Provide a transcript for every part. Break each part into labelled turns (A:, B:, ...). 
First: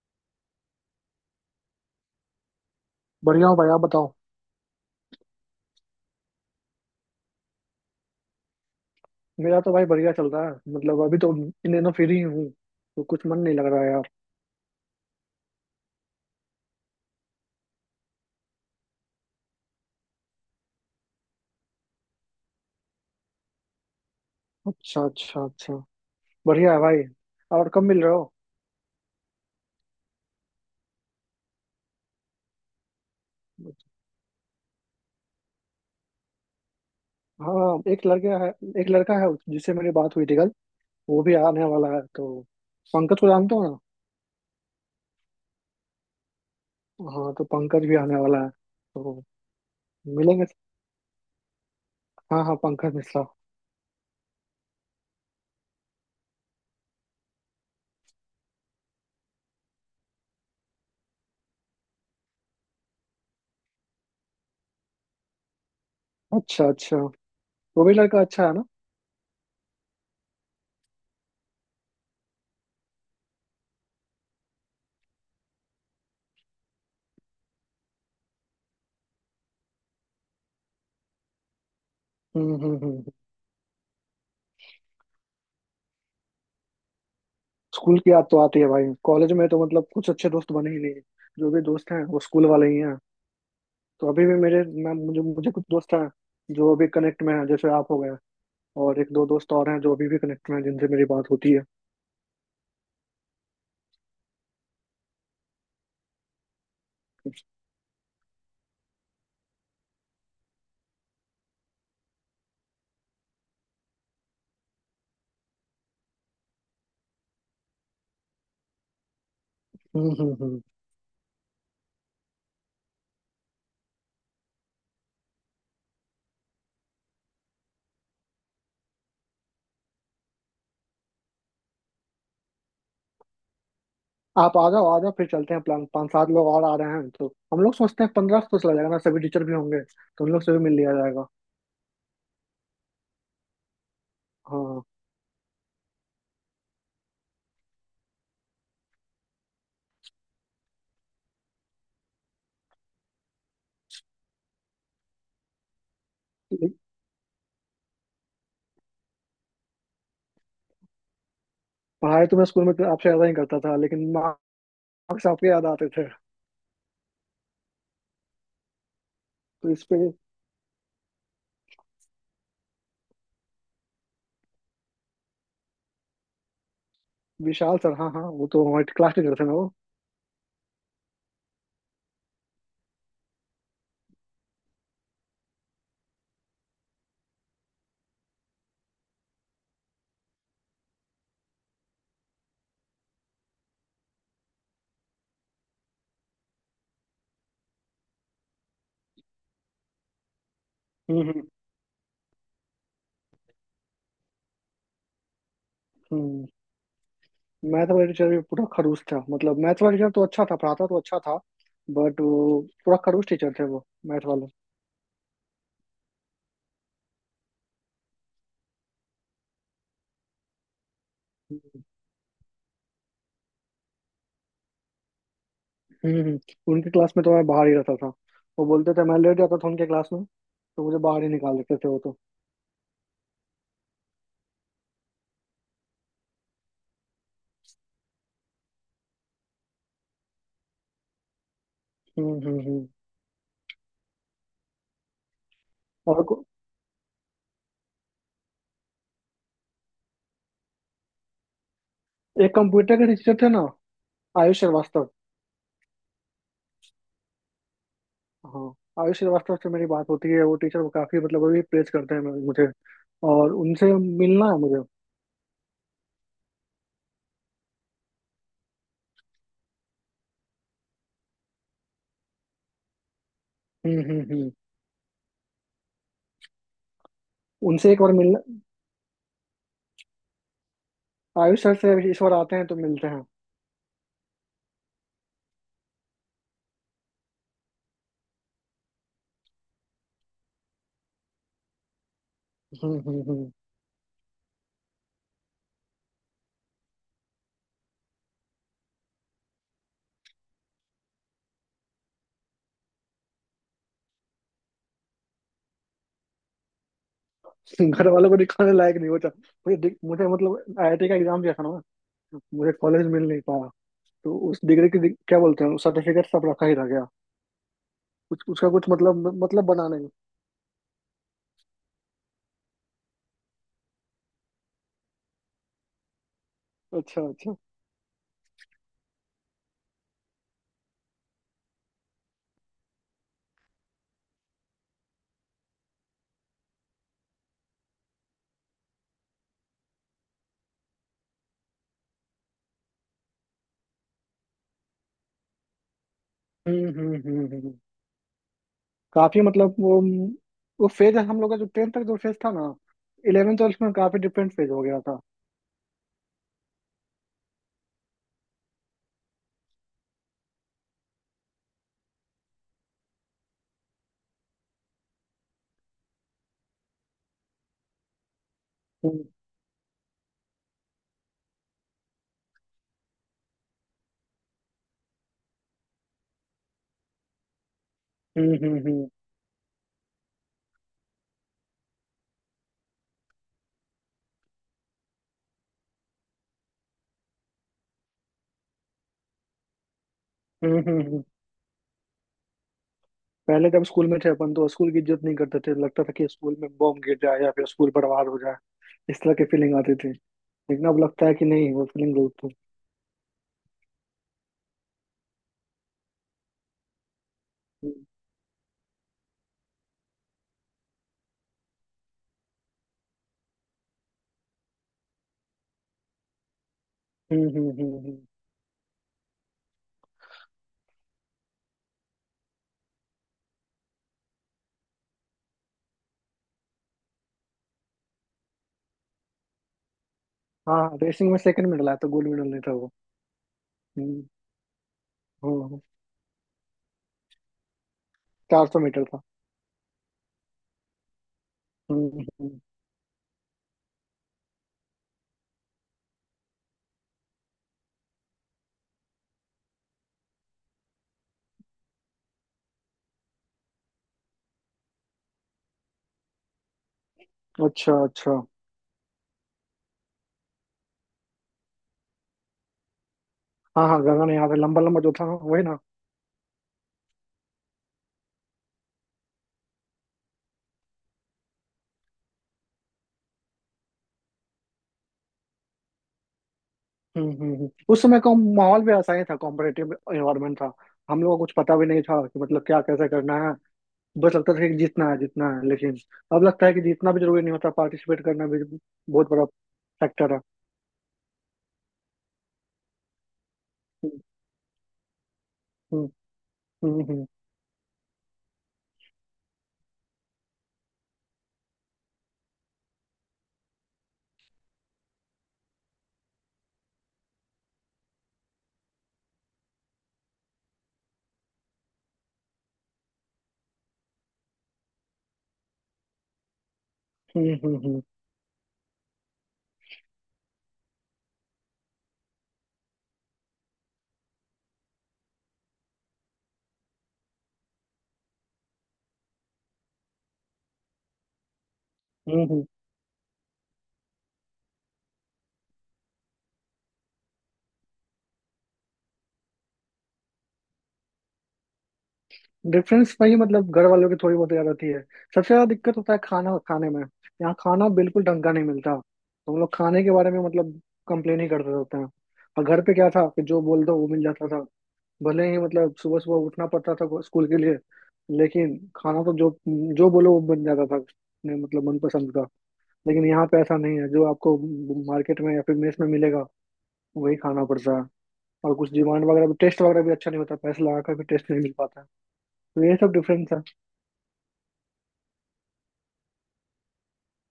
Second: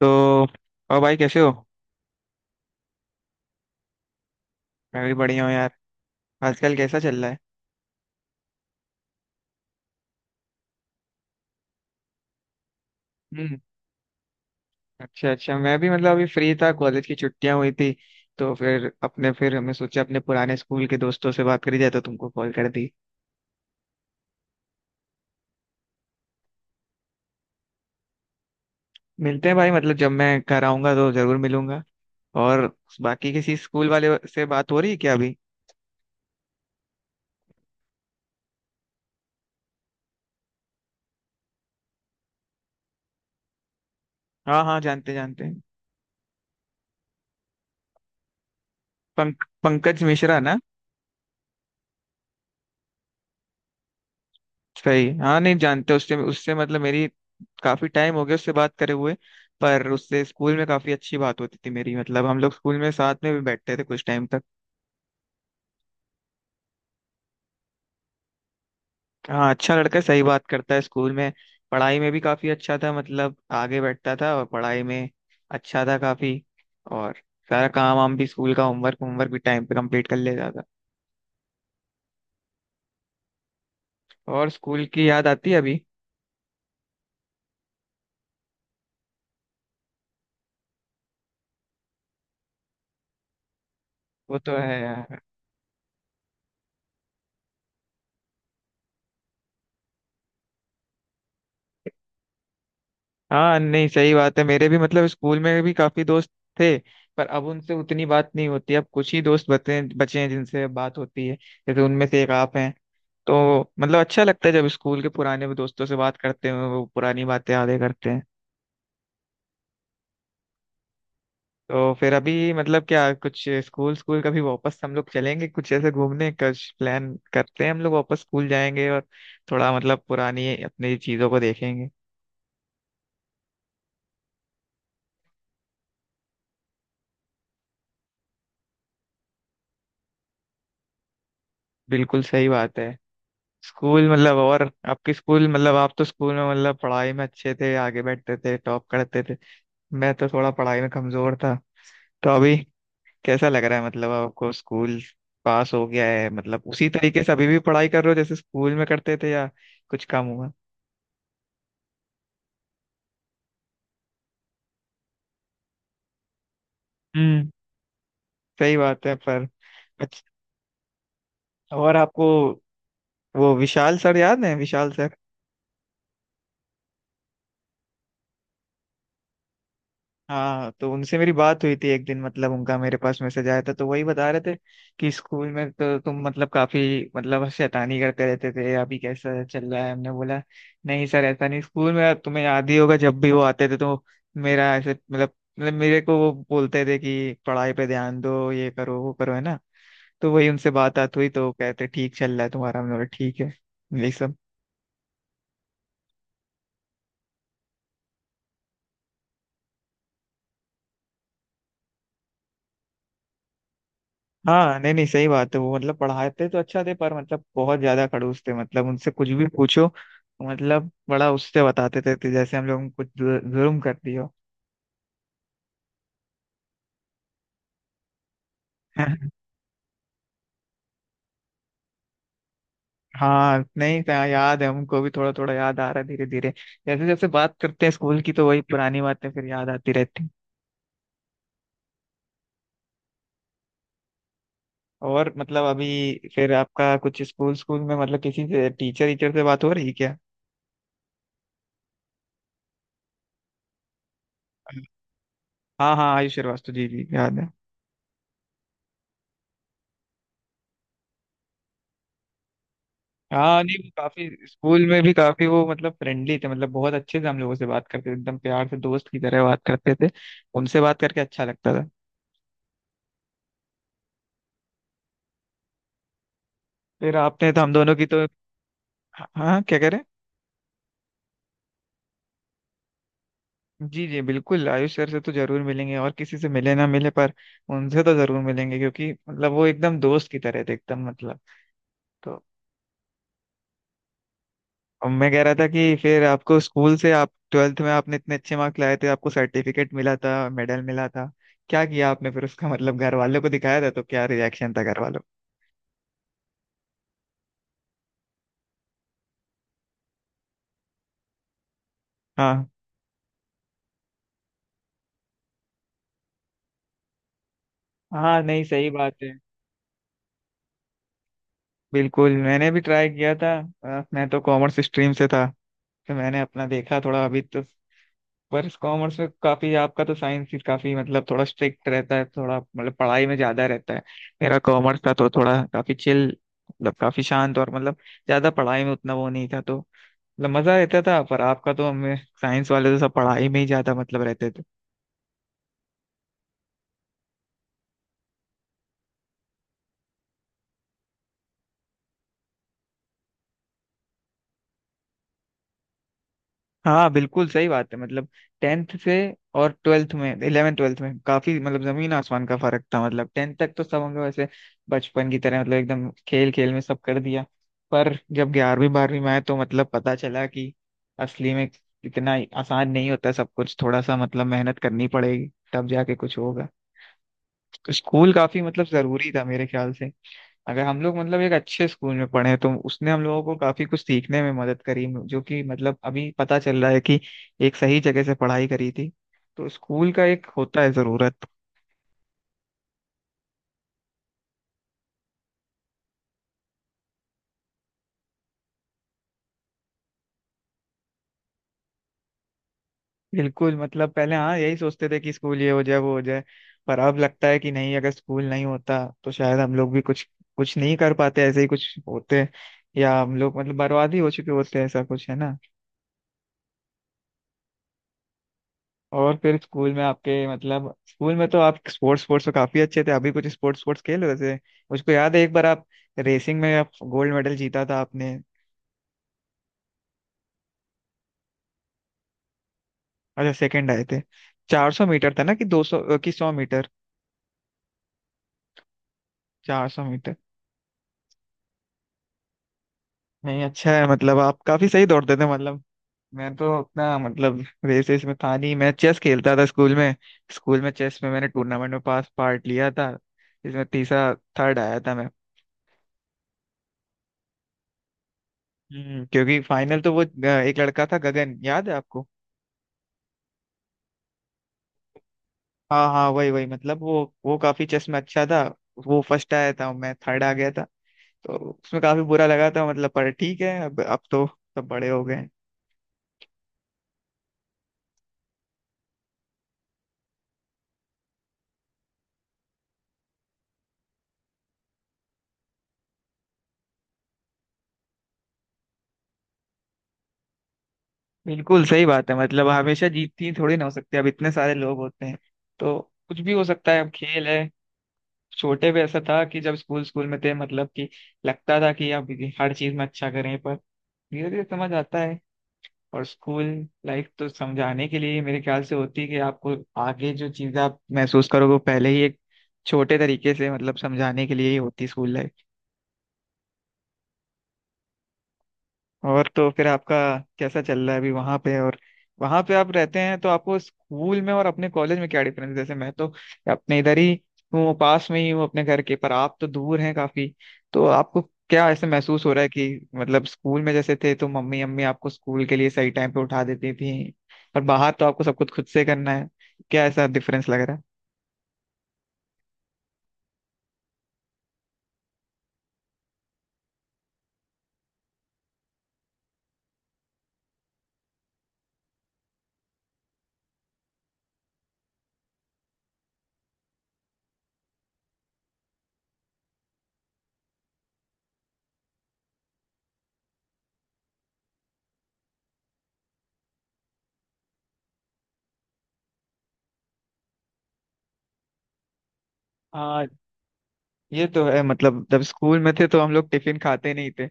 A: तो, और भाई कैसे हो?
B: बढ़िया हो भाई, आप बताओ।
A: मैं भी बढ़िया हूँ यार। आजकल कैसा चल रहा है?
B: मेरा तो भाई बढ़िया चल रहा है, मतलब अभी तो इन दिनों फ्री ही हूँ, तो कुछ मन नहीं
A: हम्म।
B: लग रहा है यार।
A: अच्छा अच्छा, मैं भी मतलब अभी फ्री था, कॉलेज की छुट्टियां हुई थी तो फिर अपने फिर हमने सोचा अपने पुराने स्कूल के दोस्तों से बात करी जाए तो तुमको कॉल कर दी।
B: अच्छा अच्छा अच्छा। बढ़िया है भाई। और कब मिल रहे हो?
A: मिलते हैं भाई, मतलब जब मैं घर आऊंगा तो जरूर मिलूंगा। और बाकी किसी स्कूल वाले से बात हो रही है क्या अभी?
B: हाँ, एक लड़का है, एक लड़का है जिससे मेरी बात हुई थी कल। वो भी आने वाला है तो। पंकज को जानते हो ना?
A: हाँ हाँ, जानते जानते हैं।
B: हाँ, तो पंकज भी आने वाला है तो
A: पंकज मिश्रा
B: मिलेंगे।
A: ना?
B: हाँ हाँ, पंकज मिश्रा।
A: सही, हाँ नहीं जानते, उससे उससे मतलब मेरी काफी टाइम हो गया उससे बात करे हुए। पर उससे स्कूल में काफी अच्छी बात होती थी मेरी, मतलब हम लोग स्कूल में साथ में भी बैठते थे कुछ टाइम तक।
B: अच्छा अच्छा। वो भी लड़का अच्छा है ना?
A: हाँ अच्छा लड़का है, सही बात करता है स्कूल में। पढ़ाई में भी काफी अच्छा था, मतलब आगे बैठता था और पढ़ाई में अच्छा था काफी। और सारा काम वाम भी, स्कूल का होमवर्क होमवर्क भी टाइम पे कंप्लीट कर लेता था।
B: हम्म।
A: और स्कूल की याद आती है अभी?
B: स्कूल की याद तो आती है भाई, कॉलेज में तो मतलब कुछ अच्छे दोस्त बने ही नहीं। जो भी दोस्त हैं वो स्कूल वाले ही हैं। तो अभी भी
A: वो तो
B: मेरे
A: है
B: मैं
A: यार।
B: मुझे मुझे कुछ दोस्त हैं जो अभी कनेक्ट में हैं, जैसे आप हो गए। और एक दो दोस्त और हैं जो अभी भी कनेक्ट में हैं जिनसे मेरी बात होती है।
A: हाँ नहीं सही बात है, मेरे भी मतलब स्कूल में भी काफी दोस्त थे, पर अब उनसे उतनी बात नहीं होती। अब कुछ ही दोस्त बचे बचे हैं जिनसे बात होती है, जैसे उनमें से एक आप हैं। तो मतलब अच्छा लगता है जब स्कूल के पुराने दोस्तों से बात करते हैं, वो पुरानी बातें यादें करते हैं।
B: हम्म हम्म हम्म।
A: तो फिर अभी मतलब क्या कुछ स्कूल स्कूल कभी वापस हम लोग चलेंगे कुछ ऐसे घूमने का प्लान करते हैं, हम लोग वापस स्कूल जाएंगे और थोड़ा मतलब पुरानी अपनी चीजों को देखेंगे।
B: आप आ जाओ आ जाओ, फिर चलते हैं प्लान, पाँच सात लोग और आ रहे हैं तो हम लोग सोचते हैं 15 को चला जाएगा ना, सभी टीचर भी होंगे तो उन लोग से भी मिल लिया जाएगा।
A: बिल्कुल सही बात है। स्कूल मतलब, और
B: हाँ।
A: आपके स्कूल मतलब आप तो स्कूल में मतलब पढ़ाई में अच्छे थे, आगे बैठते थे, टॉप करते थे। मैं तो थोड़ा पढ़ाई में कमजोर था। तो अभी कैसा लग रहा है मतलब आपको, स्कूल पास हो गया है मतलब
B: ले-
A: उसी तरीके से अभी भी पढ़ाई कर रहे हो जैसे स्कूल में करते थे या कुछ कम हुआ?
B: पढ़ाई तो मैं स्कूल में तो आपसे ज्यादा ही करता था, लेकिन मार्क्स आपके याद आते थे।
A: हम्म। सही बात है पर।
B: तो इस पे।
A: अच्छा। और आपको वो विशाल सर याद है, विशाल सर?
B: विशाल सर, हाँ हाँ, वो तो हमारे क्लास टीचर थे ना वो।
A: हाँ तो उनसे मेरी बात हुई थी एक दिन, मतलब उनका मेरे पास मैसेज आया था तो वही बता रहे थे कि स्कूल में तो तुम मतलब काफी मतलब शैतानी करते रहते थे, अभी कैसा चल रहा है। हमने बोला नहीं सर, ऐसा नहीं। स्कूल में तुम्हें याद ही होगा, जब भी वो आते थे तो मेरा ऐसे मतलब मेरे को वो बोलते थे कि पढ़ाई पे ध्यान दो, ये करो वो करो, है ना। तो वही उनसे बात बात
B: हम्म
A: हुई
B: हम्म
A: तो कहते ठीक चल रहा है तुम्हारा, हमने बोला ठीक है। यही सब।
B: हम्म। मैथ वाला टीचर भी पूरा खड़ूस था, मतलब मैथ वाला टीचर तो अच्छा था, पढ़ाता तो अच्छा था, बट वो पूरा खड़ूस टीचर थे वो मैथ वाले।
A: हाँ नहीं नहीं सही बात है, वो मतलब पढ़ाते तो अच्छा थे पर मतलब बहुत ज्यादा खड़ूस थे। मतलब उनसे कुछ भी पूछो मतलब बड़ा उससे
B: हम्म
A: बताते थे कि जैसे हम लोग कुछ जुर्म कर दियो।
B: हम्म। उनके क्लास में तो मैं बाहर ही रहता था, वो बोलते थे। मैं लेट जाता था उनके क्लास में तो मुझे बाहर ही निकाल देते थे वो तो।
A: हाँ नहीं था याद है, हमको भी थोड़ा थोड़ा याद आ रहा है धीरे धीरे, जैसे जैसे बात करते हैं स्कूल की तो वही पुरानी बातें फिर याद आती रहती हैं।
B: हम्म हम्म हम्म।
A: और मतलब अभी
B: और को-
A: फिर आपका कुछ स्कूल स्कूल में मतलब किसी से टीचर टीचर से बात हो रही है क्या?
B: एक कंप्यूटर के टीचर थे ना, आयुष श्रीवास्तव।
A: हाँ हाँ आयुष श्रीवास्तव, जी जी याद है।
B: हाँ। आयुष श्रीवास्तव से मेरी बात होती है, वो टीचर काफी मतलब अभी प्रेज करते हैं मुझे, और
A: हाँ नहीं वो
B: उनसे
A: काफी
B: मिलना है मुझे।
A: स्कूल में भी काफी वो मतलब फ्रेंडली थे, मतलब बहुत अच्छे से हम लोगों से बात करते थे, एकदम प्यार से, दोस्त की तरह बात करते थे। उनसे बात करके अच्छा लगता था।
B: हम्म।
A: फिर आपने तो हम
B: उनसे
A: दोनों
B: एक
A: की
B: बार
A: तो।
B: मिलना,
A: हाँ हाँ, क्या करें।
B: आयुष सर से इस बार आते हैं तो मिलते हैं।
A: जी जी बिल्कुल, आयुष सर से तो जरूर मिलेंगे, और किसी से मिले ना मिले पर उनसे तो जरूर मिलेंगे, क्योंकि मतलब वो एकदम दोस्त की तरह थे, एकदम मतलब। तो।
B: हम्म हम्म हम्म।
A: अब मैं कह रहा था कि फिर आपको स्कूल से, आप ट्वेल्थ में आपने इतने अच्छे मार्क्स लाए थे, आपको सर्टिफिकेट मिला था, मेडल मिला था, क्या किया आपने फिर उसका मतलब घर वालों को दिखाया था तो क्या रिएक्शन था घर वालों
B: घर वालों को दिखाने लायक नहीं होता। मुझे मतलब आईआईटी का एग्जाम दिया था ना।
A: का? हाँ।
B: मुझे कॉलेज मिल नहीं पाया। तो उस डिग्री की क्या बोलते हैं, सर्टिफिकेट सब रखा ही रह गया।
A: हाँ
B: कुछ
A: नहीं
B: उसका कुछ
A: सही बात
B: मतलब
A: है।
B: बना नहीं।
A: बिल्कुल मैंने भी ट्राई किया था। मैं तो कॉमर्स स्ट्रीम से था, तो मैंने अपना देखा
B: अच्छा
A: थोड़ा अभी
B: अच्छा।
A: तो। पर कॉमर्स में काफी, आपका तो साइंस ही काफी मतलब थोड़ा स्ट्रिक्ट रहता है, थोड़ा मतलब पढ़ाई में ज्यादा रहता है। मेरा कॉमर्स था तो थोड़ा काफी चिल, मतलब काफी शांत और मतलब ज्यादा पढ़ाई में उतना वो नहीं था तो मतलब मजा रहता था। पर आपका तो हमें, साइंस वाले तो सब पढ़ाई में ही ज्यादा मतलब रहते थे।
B: हम्म हम्म हम्म हम्म। काफी मतलब वो फेज हम लोग का जो टेंथ तक जो फेज था ना, इलेवेंथ ट्वेल्थ में काफी डिफरेंट फेज हो गया था।
A: हाँ बिल्कुल सही बात है। मतलब टेंथ से और ट्वेल्थ में, इलेवेंथ ट्वेल्थ में काफी मतलब जमीन आसमान का फर्क था। मतलब टेंथ तक तो सब हम लोग ऐसे बचपन की तरह मतलब एकदम खेल खेल में सब कर दिया, पर जब ग्यारहवीं बारहवीं
B: हम्म
A: में आए तो मतलब पता चला कि असली में इतना आसान नहीं होता सब कुछ, थोड़ा सा मतलब मेहनत करनी पड़ेगी तब जाके कुछ होगा। स्कूल
B: हम्म
A: काफी
B: हम्म
A: मतलब
B: हम्म
A: जरूरी था मेरे ख्याल से, अगर हम लोग मतलब एक अच्छे स्कूल में पढ़े तो उसने हम लोगों को काफी कुछ सीखने में मदद करी, जो कि मतलब अभी पता चल रहा है कि एक सही जगह से पढ़ाई करी थी। तो स्कूल का एक
B: हम्म,
A: होता है
B: हम्म, हम्म।
A: जरूरत।
B: पहले जब स्कूल में थे अपन तो स्कूल की इज्जत नहीं करते थे, लगता था कि स्कूल में बॉम्ब गिर जाए या फिर स्कूल बर्बाद हो जाए, इस तरह की फीलिंग आती। लेकिन अब लगता है कि नहीं, वो फीलिंग गलत थी।
A: बिल्कुल मतलब पहले हाँ यही सोचते थे कि स्कूल ये हो जाए वो हो जाए, पर अब लगता है कि नहीं, अगर स्कूल नहीं होता तो शायद हम लोग भी कुछ कुछ नहीं कर पाते, ऐसे ही कुछ होते या हम लोग मतलब बर्बाद ही हो चुके होते, ऐसा कुछ है ना।
B: हम्म हम्म हम्म हम्म।
A: और फिर स्कूल में आपके मतलब, स्कूल में तो आप स्पोर्ट्स स्पोर्ट्स में काफी अच्छे थे, अभी कुछ स्पोर्ट्स स्पोर्ट्स खेल रहे थे? मुझको याद है एक बार आप रेसिंग में आप गोल्ड मेडल जीता था आपने।
B: हाँ, रेसिंग में सेकंड मेडल आया था, गोल्ड मेडल नहीं था वो।
A: अच्छा, सेकंड आए थे।
B: हम्म
A: 400 मीटर था ना, कि
B: हम्म।
A: 200, कि 100 मीटर?
B: 400 मीटर था।
A: 400 मीटर।
B: हम्म।
A: नहीं अच्छा है, मतलब आप काफी सही दौड़ते थे। मतलब मैं तो अपना मतलब रेसेस में था नहीं, मैं चेस खेलता था स्कूल में। स्कूल में चेस में मैंने टूर्नामेंट में पास पार्ट लिया था, इसमें तीसरा थर्ड आया था मैं।
B: अच्छा अच्छा।
A: क्योंकि फाइनल तो वो एक लड़का था गगन, याद है आपको?
B: हाँ हाँ, गगन याद है, लंबा लंबा जो था वही ना।
A: हाँ हाँ वही वही, मतलब वो काफी चेस में अच्छा था। वो फर्स्ट आया था, मैं थर्ड आ गया था तो उसमें काफी बुरा लगा था, मतलब। पर ठीक है, अब तो सब बड़े हो गए हैं।
B: उस समय का माहौल भी ऐसा ही था, कॉम्पिटेटिव एनवायरमेंट था। हम लोगों को कुछ पता भी नहीं था कि मतलब क्या कैसे करना है, बस लगता था कि जीतना है जीतना है। लेकिन अब लगता है कि जीतना भी जरूरी नहीं होता, पार्टिसिपेट करना भी बहुत बड़ा फैक्टर है।
A: बिल्कुल सही बात है, मतलब हमेशा जीतती थोड़ी ना हो सकती, अब इतने सारे लोग होते हैं तो
B: हम्म
A: कुछ भी हो सकता है,
B: हम्म
A: अब
B: हम्म
A: खेल है। छोटे पे ऐसा था कि जब स्कूल स्कूल में थे मतलब कि लगता था कि अब हर चीज में अच्छा करें, पर धीरे धीरे समझ आता है। और स्कूल लाइफ तो समझाने के लिए ही मेरे ख्याल से होती है कि आपको आगे जो चीज़ आप महसूस करोगे वो पहले ही एक छोटे तरीके से मतलब समझाने के लिए ही होती स्कूल लाइफ।
B: हम्म हम्म हम्म
A: और तो फिर आपका कैसा चल रहा है अभी वहां पे? और वहां पे आप रहते हैं तो आपको स्कूल में और अपने कॉलेज में क्या डिफरेंस है, जैसे मैं तो अपने इधर ही हूँ, पास में ही हूँ अपने घर के, पर आप तो दूर हैं काफी। तो आपको क्या ऐसे महसूस हो रहा
B: हम्म।
A: है कि मतलब स्कूल में जैसे थे तो मम्मी अम्मी आपको स्कूल के लिए सही टाइम पे उठा देती थी, पर बाहर तो आपको सब कुछ खुद से करना है, क्या ऐसा डिफरेंस लग रहा
B: डिफरेंस वही मतलब घर वालों की थोड़ी बहुत ज्यादा होती है। सबसे ज्यादा दिक्कत होता है खाना खाने में, यहाँ खाना बिल्कुल ढंग का नहीं मिलता, तो हम लोग खाने के बारे में मतलब कंप्लेन ही करते रहते हैं। और घर पे क्या था कि जो बोल दो वो मिल जाता था, भले ही मतलब सुबह सुबह उठना पड़ता था स्कूल के लिए, लेकिन खाना तो जो जो बोलो वो बन जाता था अपने मतलब मनपसंद का। लेकिन यहाँ पे ऐसा नहीं है, जो आपको मार्केट में या फिर मेस में मिलेगा वही खाना पड़ता है। और कुछ डिमांड वगैरह भी, टेस्ट वगैरह भी अच्छा नहीं होता, पैसे लगा कर भी टेस्ट नहीं मिल पाता है। तो ये सब
A: है?
B: डिफरेंस है।
A: ये तो है, मतलब जब स्कूल में थे तो हम लोग टिफिन खाते नहीं थे,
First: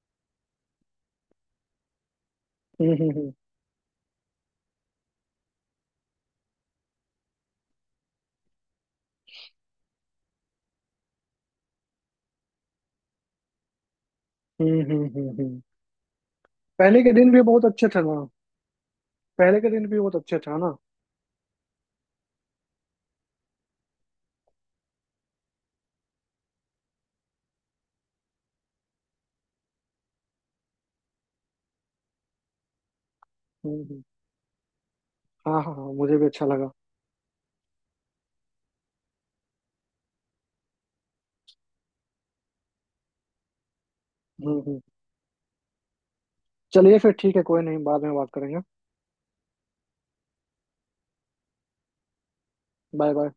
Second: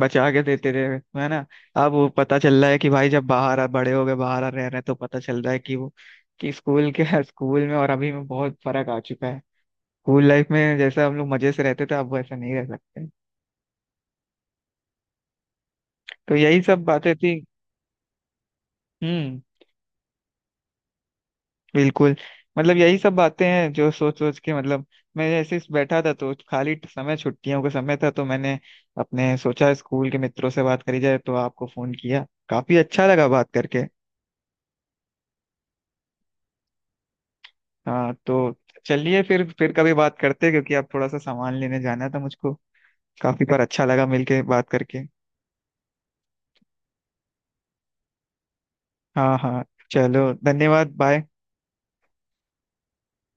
A: बचा के देते थे, है ना। अब वो पता चल रहा है कि
B: हम्म
A: भाई जब
B: हम्म
A: बाहर आ, बड़े हो गए बाहर आ रह रहे हैं तो पता चल रहा है कि वो कि स्कूल के स्कूल में और अभी में बहुत फर्क आ चुका है। स्कूल लाइफ में जैसा हम लोग मजे से रहते थे अब वैसा नहीं रह सकते।
B: हम्म।
A: तो यही सब
B: पहले के
A: बातें
B: दिन
A: थी।
B: भी बहुत अच्छे थे ना?
A: हम्म।
B: पहले के दिन भी बहुत अच्छे थे ना?
A: बिल्कुल मतलब यही सब बातें हैं जो सोच सोच के मतलब मैं ऐसे ही बैठा था, तो खाली समय, छुट्टियों का समय था तो मैंने अपने सोचा स्कूल के मित्रों से बात करी जाए तो आपको फोन किया, काफी अच्छा लगा बात
B: हम्म
A: करके।
B: हम्म। हाँ हाँ हाँ, मुझे भी अच्छा लगा।
A: हाँ तो चलिए, फिर कभी बात करते हैं, क्योंकि अब थोड़ा सा सामान लेने जाना था मुझको। काफी, पर अच्छा लगा मिलके बात
B: हम्म।
A: करके।
B: चलिए फिर ठीक है, कोई नहीं, बाद में बात करेंगे।
A: हाँ हाँ, चलो धन्यवाद, बाय।
B: Bye bye.